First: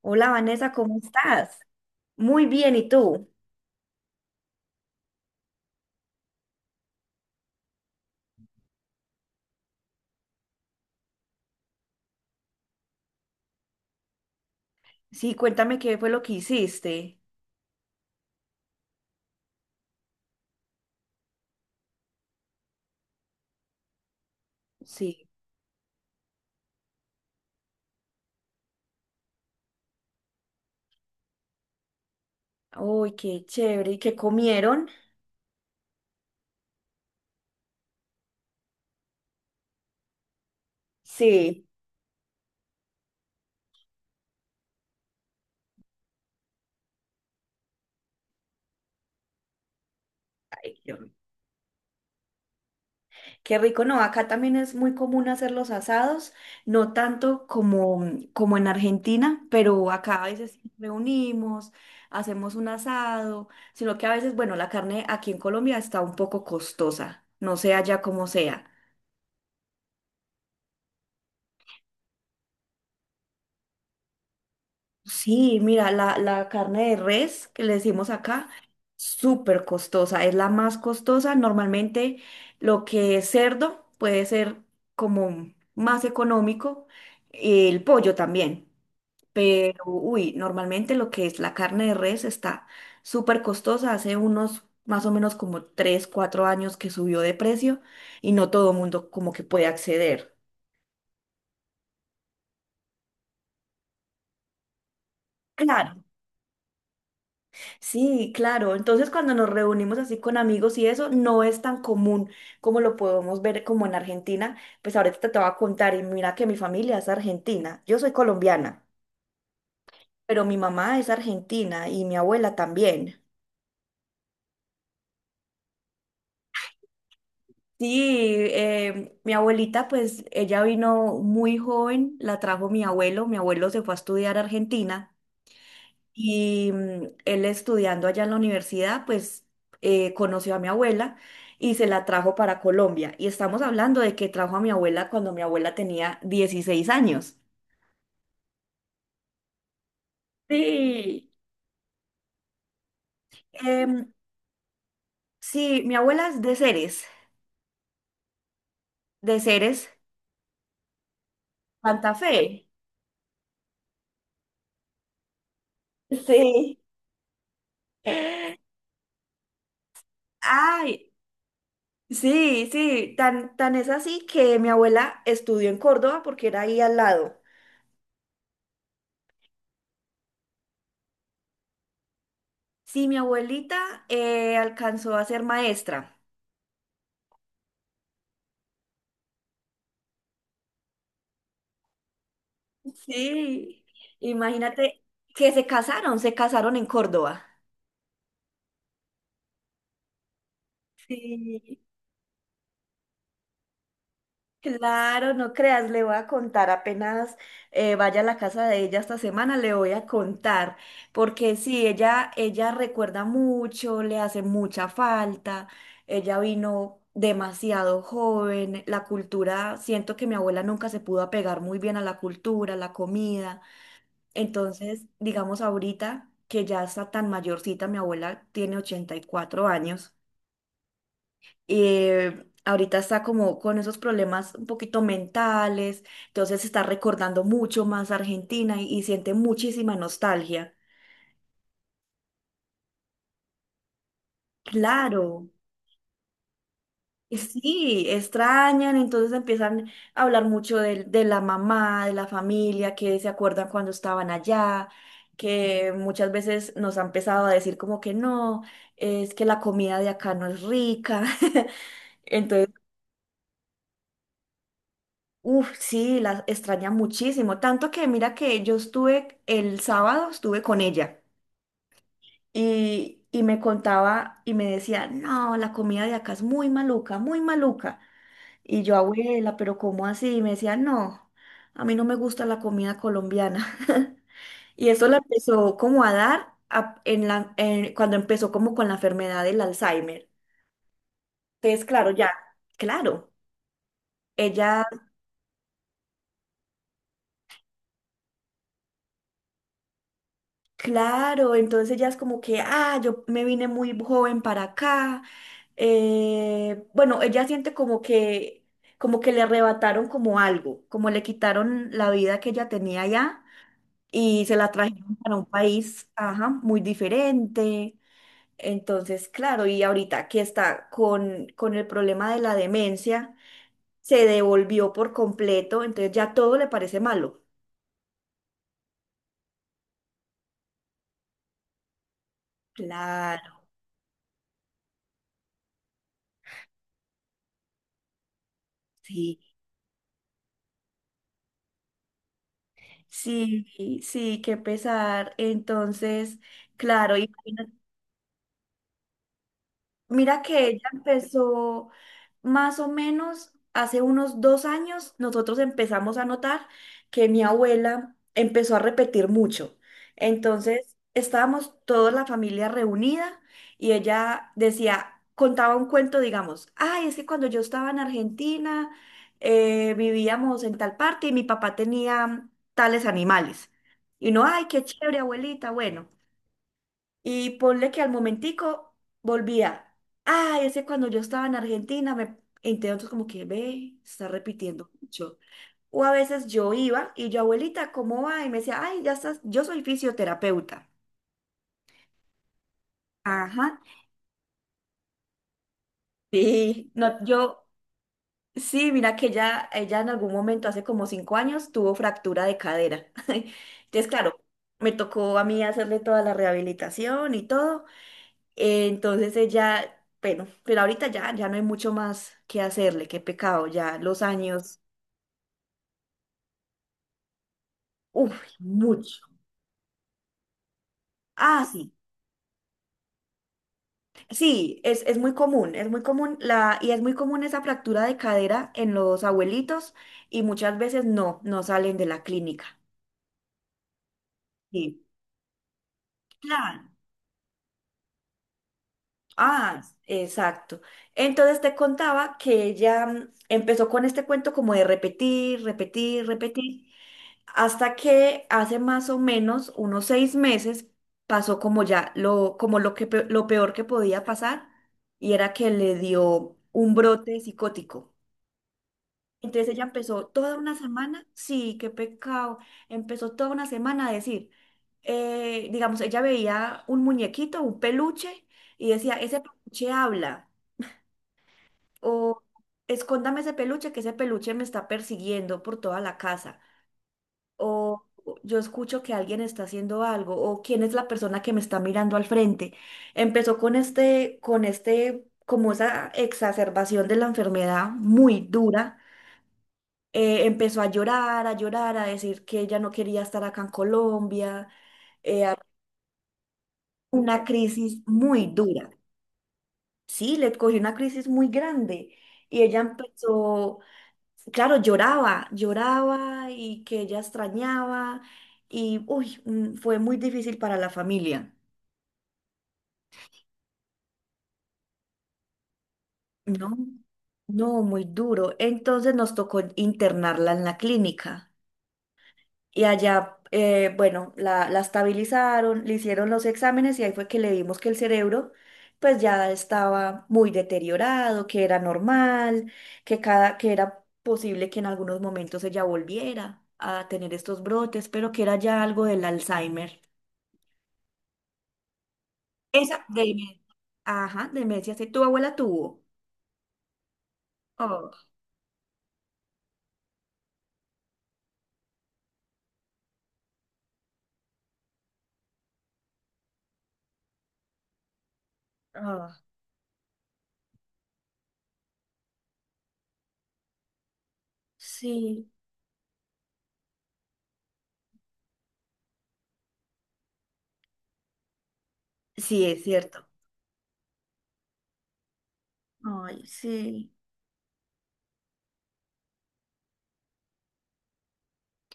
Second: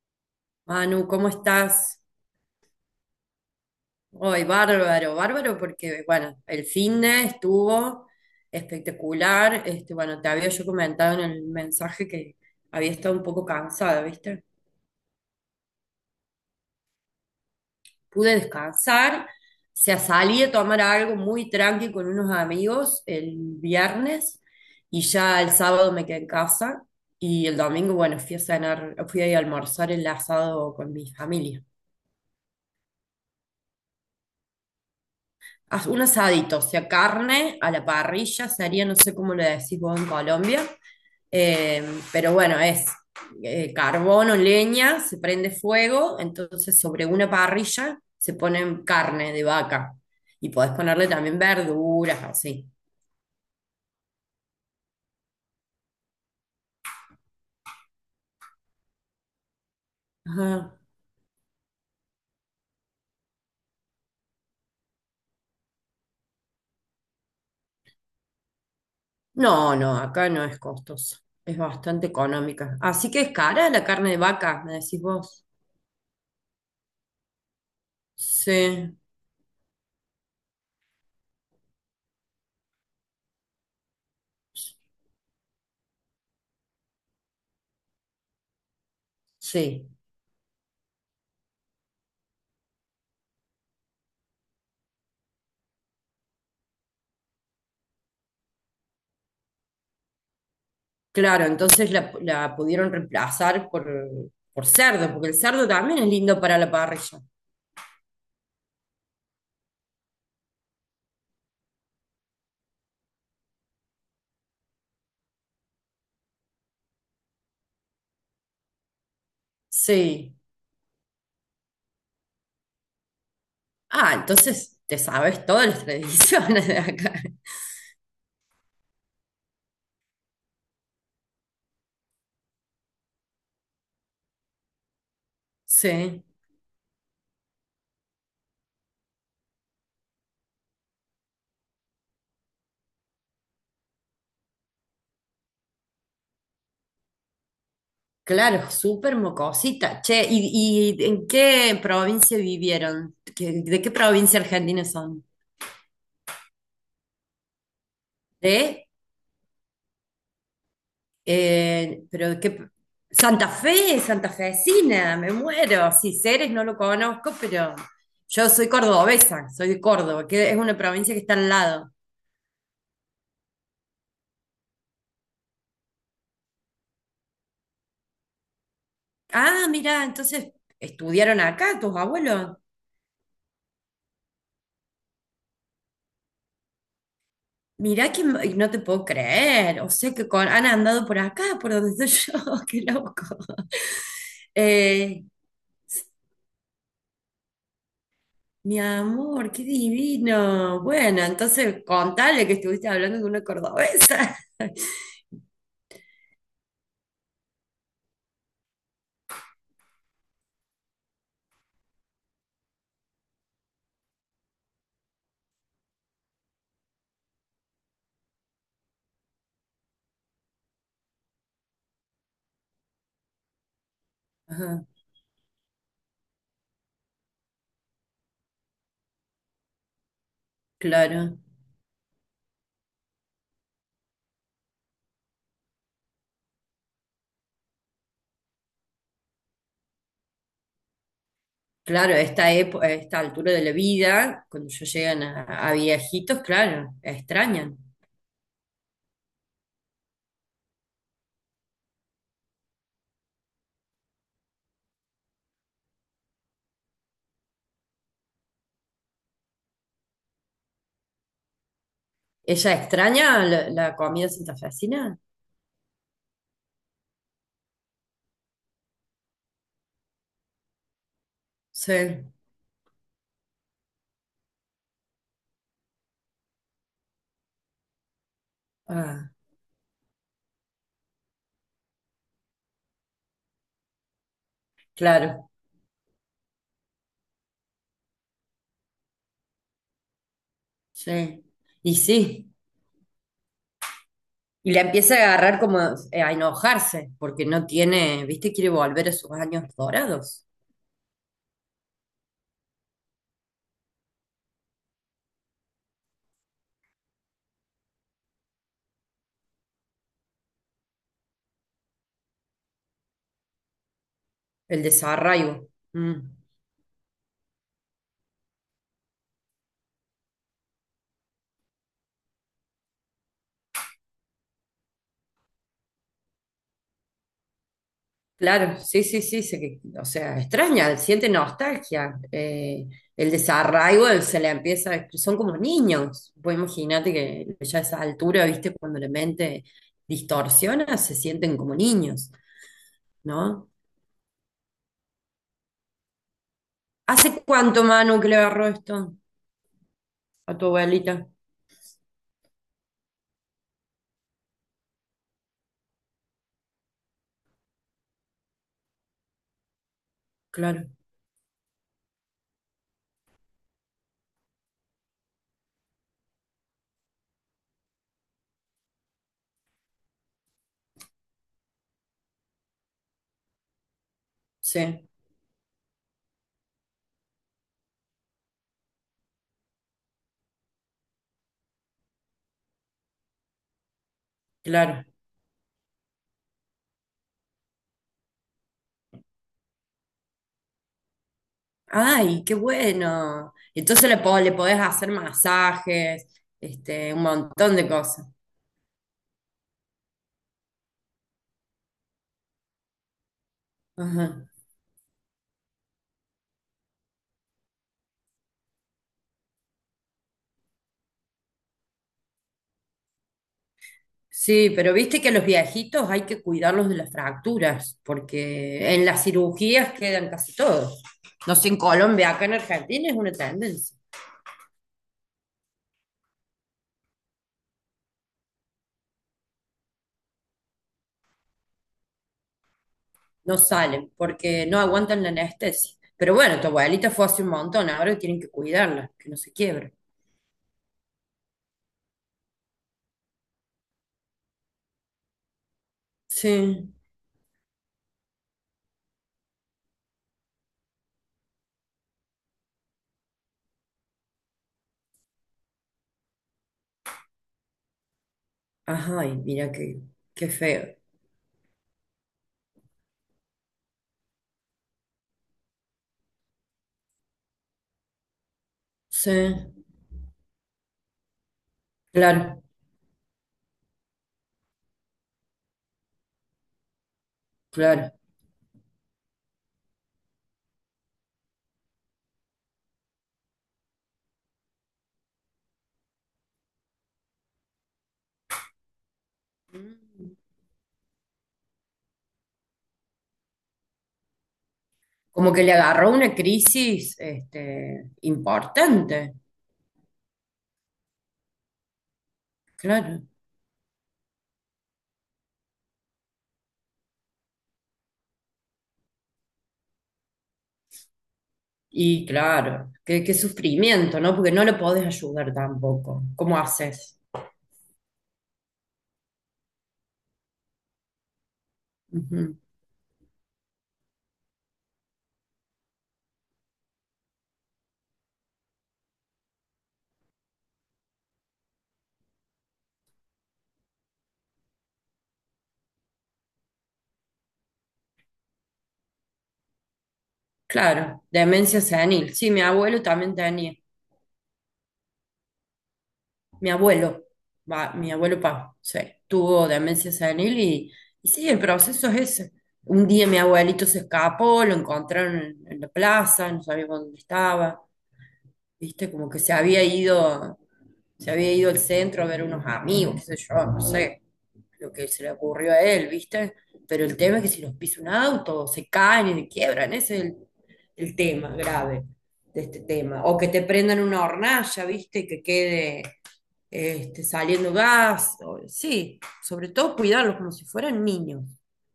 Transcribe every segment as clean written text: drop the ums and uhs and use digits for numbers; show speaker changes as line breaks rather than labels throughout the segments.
Hola Vanessa, ¿cómo
Manu, ¿cómo
estás?
estás?
Muy bien, ¿y tú?
Hoy, bárbaro, bárbaro, porque, bueno, el finde estuvo espectacular. Bueno, te había yo comentado en el mensaje que había estado un poco cansada, ¿viste?
Sí, cuéntame qué fue lo que hiciste.
Pude descansar, se salí a tomar algo muy tranqui con unos amigos el viernes, y
Sí.
ya el sábado me quedé en casa y el domingo, bueno, fui a cenar, fui a almorzar el asado con mi familia.
Uy, qué chévere. ¿Y qué comieron?
As- un asadito, o sea, carne a la parrilla, sería, no sé cómo le decís vos en Colombia,
Sí.
eh, pero bueno, es carbono, leña, se prende fuego, entonces sobre una parrilla se pone carne de vaca y podés
Ay,
ponerle también verduras, así.
qué rico, no, acá también es muy común hacer los asados, no tanto como en Argentina, pero acá a veces
Ajá.
reunimos, hacemos un asado, sino que a veces, bueno, la carne aquí en Colombia está un poco costosa, no sé allá como sea.
No, no, acá no es costoso, es bastante económica. Así que es cara la carne de vaca, me decís vos.
Sí, mira, la carne de res que le decimos acá,
Sí,
súper costosa, es la más costosa. Normalmente lo que es cerdo puede ser como más económico, el pollo también, pero
sí.
uy, normalmente lo que es la carne de res está súper costosa. Hace unos más o menos como 3 4 años que subió de precio y no todo el mundo como que puede acceder.
Claro, entonces la pudieron reemplazar por cerdo, porque el cerdo también
Claro.
es lindo para la parrilla.
Sí, claro. Entonces, cuando nos reunimos así con amigos y eso, no es tan común como lo podemos ver como en Argentina. Pues ahorita te voy a contar, y mira que mi familia es argentina. Yo soy colombiana,
Sí.
pero mi mamá es argentina y mi abuela también.
Ah, entonces te sabes todas las tradiciones de acá.
Sí, mi abuelita, pues ella vino muy joven, la trajo mi abuelo. Mi abuelo se fue a estudiar a Argentina.
Sí.
Y él estudiando allá en la universidad, pues conoció a mi abuela y se la trajo para Colombia. Y estamos hablando de que trajo a mi abuela cuando mi abuela tenía 16 años.
Claro, súper mocosita. Che, y en
Sí.
qué provincia vivieron? ¿Qué- ¿De qué
Em,
provincia argentina son?
sí, mi abuela es
¿De?
de Ceres, Santa
Pero qué
Fe.
Santa Fe, santafesina, me muero. Si Ceres no lo
Sí.
conozco, pero yo soy cordobesa, soy de Córdoba, que es una
Ay,
provincia que está al lado.
sí, sí, tan, tan es así que mi abuela estudió en Córdoba porque era ahí al lado.
Ah, mira, entonces estudiaron acá tus abuelos.
Sí, mi abuelita alcanzó a ser maestra.
Mirá que m- no te puedo creer. O sea que con- han andado por acá, por donde estoy yo. Qué loco.
Sí, imagínate
Eh,
que se casaron en Córdoba.
mi amor, qué divino. Bueno,
Sí,
entonces contale que estuviste hablando con una cordobesa.
claro, no creas, le voy a contar apenas vaya a la casa de ella esta semana, le voy a contar, porque sí, ella recuerda mucho, le hace mucha falta, ella vino demasiado joven, la cultura, siento que mi abuela nunca se pudo apegar muy bien a la cultura, a la comida.
Ajá.
Entonces, digamos ahorita que ya está tan mayorcita, mi abuela tiene 84 años,
Claro,
ahorita está como con esos problemas un poquito mentales, entonces está recordando mucho más Argentina y siente muchísima nostalgia.
claro, esta epo- a esta altura de la vida, cuando ya llegan
Claro,
a viejitos, claro, extrañan.
sí, extrañan, entonces empiezan a hablar mucho de la mamá, de la familia, que se acuerdan cuando estaban allá, que muchas veces nos han empezado a decir como que no, es que la comida de acá no es rica. Entonces,
¿Ella extraña la, la comida santafesina?
uff, sí, la extraña muchísimo. Tanto que mira que yo estuve, el sábado estuve con ella
Sí,
y me contaba y me decía, no, la comida de acá es muy maluca, muy maluca. Y yo,
ah,
abuela, pero ¿cómo así? Y me decía, no, a mí no me gusta la comida colombiana. Y eso la
claro,
empezó como a dar cuando empezó como con la enfermedad del Alzheimer.
sí.
Entonces,
Y
claro, ya,
sí,
claro.
y la
Ella,
empieza a agarrar como a enojarse, porque no tiene, viste, quiere volver a sus años dorados,
claro, entonces ella es como que, ah, yo me vine muy joven para acá. Bueno, ella siente como que le arrebataron como algo, como le quitaron la vida que ella tenía allá y se la
el
trajeron para un
desarraigo.
país,
Mm.
ajá, muy diferente. Entonces, claro, y ahorita que está con el problema de la demencia, se devolvió por completo, entonces ya todo le parece malo.
Claro, sí, sí, sí, se- o sea, extraña, siente nostalgia, el
Claro,
desarraigo él se le empieza, son como niños, vos imagínate que ya a esa altura, viste, cuando la
sí,
mente distorsiona, se sienten como niños,
sí,
¿no?
sí, qué pesar. Entonces, claro, y
¿Hace cuánto, Manu, que le agarró esto
mira
a tu
que ella
abuelita?
empezó más o menos hace unos 2 años, nosotros empezamos a notar que mi abuela empezó a repetir mucho.
Claro,
Entonces, estábamos toda la familia reunida y ella decía, contaba un cuento, digamos, ay, es que cuando yo estaba en Argentina, vivíamos en tal parte y mi papá tenía tales animales. Y no, ay, qué
sí,
chévere, abuelita, bueno. Y ponle que al momentico volvía. Ay, ese cuando yo estaba en Argentina, me entonces como que ve, está repitiendo
claro.
mucho. O a veces yo iba y yo, abuelita, ¿cómo va? Y me decía, ay, ya estás, yo soy fisioterapeuta.
Ay, qué bueno.
Ajá.
Entonces le, po- le podés hacer masajes,
Sí,
este, un
no, yo,
montón de cosas.
sí, mira que ella en algún momento, hace como 5 años, tuvo fractura de cadera. Entonces, claro,
Ajá.
me tocó a mí hacerle toda la rehabilitación y todo. Entonces ella, bueno, pero ahorita ya, ya no hay mucho más que hacerle, qué pecado, ya los
Sí,
años,
pero viste que a los viejitos hay que cuidarlos de las fracturas,
uff,
porque en las
mucho.
cirugías quedan casi todos. No
Ah,
sé, en
sí,
Colombia, acá en Argentina es una tendencia.
sí, es muy común la, y es muy común esa fractura de cadera en los abuelitos y muchas veces no, no salen de la clínica.
No salen porque no
Sí,
aguantan la anestesia. Pero bueno, tu
claro.
abuelita fue hace un montón, ahora tienen que cuidarla, que no se
Ah,
quiebre.
exacto. Entonces te contaba que ella empezó con este cuento como de repetir, repetir, repetir.
Sí.
Hasta que hace más o menos unos 6 meses pasó como ya lo, como lo que, pe- lo peor que podía pasar y era que le dio un brote psicótico.
Ajá, y
Entonces
mira
ella
qué,
empezó
qué
toda una
feo.
semana, sí, qué pecado, empezó toda una semana a decir, digamos, ella veía un muñequito, un peluche y decía,
Sí,
ese peluche habla o
claro,
escóndame ese peluche, que ese peluche me está persiguiendo por toda la casa. O
claro.
yo escucho que alguien está haciendo algo, o quién es la persona que me está mirando al frente. Empezó con este, como esa exacerbación de la enfermedad muy dura.
Mm.
Empezó a llorar, a llorar, a decir que ella no quería estar acá en Colombia, eh,
Como
a-
que le agarró una crisis,
una crisis
este,
muy dura.
importante.
Sí, le cogió una crisis muy grande y ella
Claro.
empezó claro, lloraba, lloraba y que ella extrañaba y, uy, fue muy difícil para la familia,
Y claro, qué, qué sufrimiento, ¿no? Porque no lo podés ayudar tampoco. ¿Cómo
¿no?
haces?
No, muy duro. Entonces nos tocó internarla en la clínica.
Ujú.
Y allá, bueno, la estabilizaron, le hicieron los exámenes y ahí fue que le vimos que el cerebro pues ya estaba muy deteriorado, que era normal, que, cada, que era posible que en algunos momentos ella volviera a tener estos brotes, pero que era ya algo del Alzheimer.
Claro, demencia senil. Sí, mi abuelo
Esa de
también
demencia.
tenía.
Ajá, demencia, sí, tu abuela tuvo.
Mi abuelo, va, mi
Oh,
abuelo pa, sí, tuvo demencia senil y sí, el proceso es ese. Un día mi abuelito se escapó, lo encontraron en la plaza, no sabíamos dónde estaba, viste, como
oh,
que se había ido al centro a ver unos amigos, qué sé yo, no sé, lo que se le
sí,
ocurrió a él, viste, pero el tema es que si los pisa un auto, se caen y se quiebran, ese es el tema grave de
sí,
este
es
tema,
cierto.
o que te prendan una hornalla, viste, y que quede
Ay, sí.
este, saliendo gas, o- sí, sobre todo cuidarlos como si fueran niños,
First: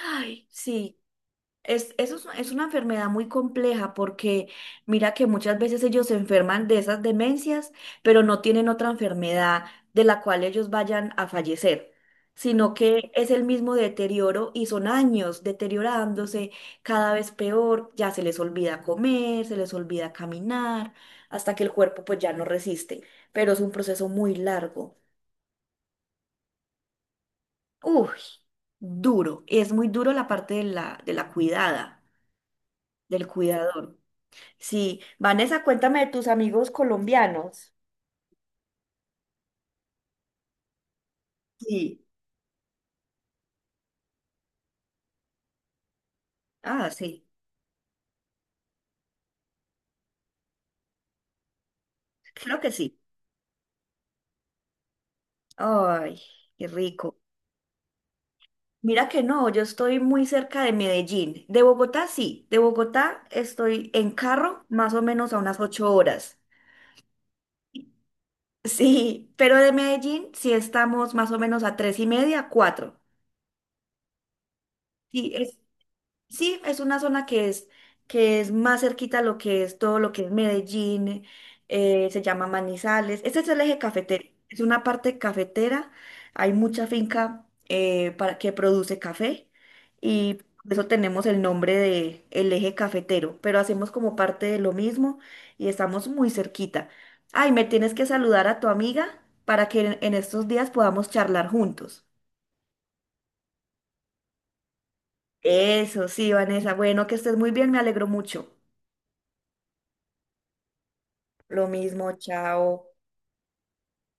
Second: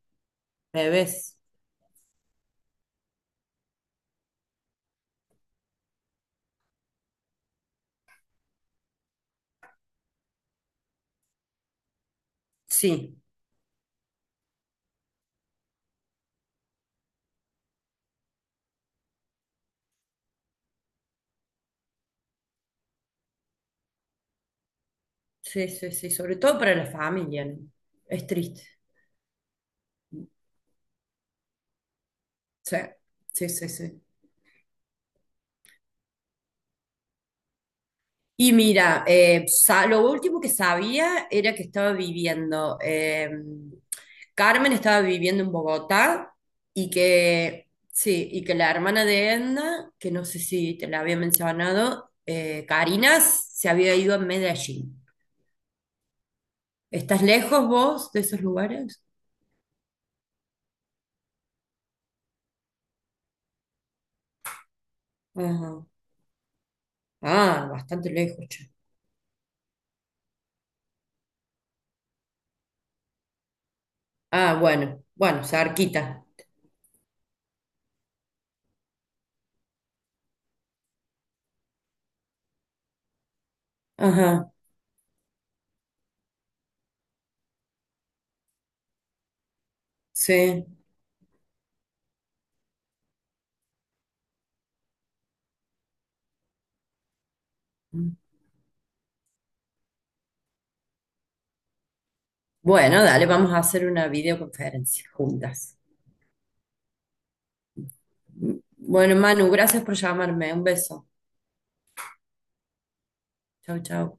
Ay, sí.
bebés,
Es, eso es una enfermedad muy compleja porque mira que muchas veces ellos se enferman de esas demencias, pero no tienen otra enfermedad de la cual ellos vayan a fallecer, sino que
sí,
es el mismo deterioro y son años deteriorándose cada vez peor, ya se les olvida comer, se les olvida caminar, hasta que el cuerpo pues ya no resiste, pero es un proceso muy largo.
sí, sí, sí, sobre todo para la familia, ¿no?
Uy,
Es triste,
duro, es muy duro la parte de la cuidada,
sí,
del
sí, sí,
cuidador.
sí.
Sí, Vanessa, cuéntame de tus amigos colombianos.
Y mira, sa- lo último que sabía era que estaba
Sí,
viviendo, Carmen estaba viviendo en Bogotá
ah,
y
sí,
que, sí, y que la hermana de Edna, que no sé si te la había mencionado,
creo que sí.
Karina, se había ido a Medellín.
Ay, qué rico.
¿Estás lejos vos de esos lugares?
Mira que no, yo estoy muy cerca de Medellín. De Bogotá, sí. De Bogotá estoy en carro más o menos a unas
Ajá.
8 horas.
Ah, bastante lejos, che.
Sí, pero de Medellín sí estamos más o menos a tres y media, cuatro.
Ah, bueno,
Sí,
bueno,
es,
cerquita.
sí, es una zona que es, más cerquita a lo que es todo lo que es Medellín, se llama Manizales. Este es el eje cafetero,
Ajá,
es una parte cafetera, hay mucha finca para, que produce café y
sí.
por eso tenemos el nombre de el eje cafetero, pero hacemos como parte de lo mismo y estamos muy cerquita. Ay, me tienes que saludar a tu amiga para que en estos días podamos charlar juntos.
Bueno, dale, vamos a hacer una videoconferencia juntas.
Eso, sí, Vanessa. Bueno, que estés muy bien, me alegro mucho.
Bueno, Manu, gracias por llamarme. Un beso.
Lo mismo, chao.
Chau, chau.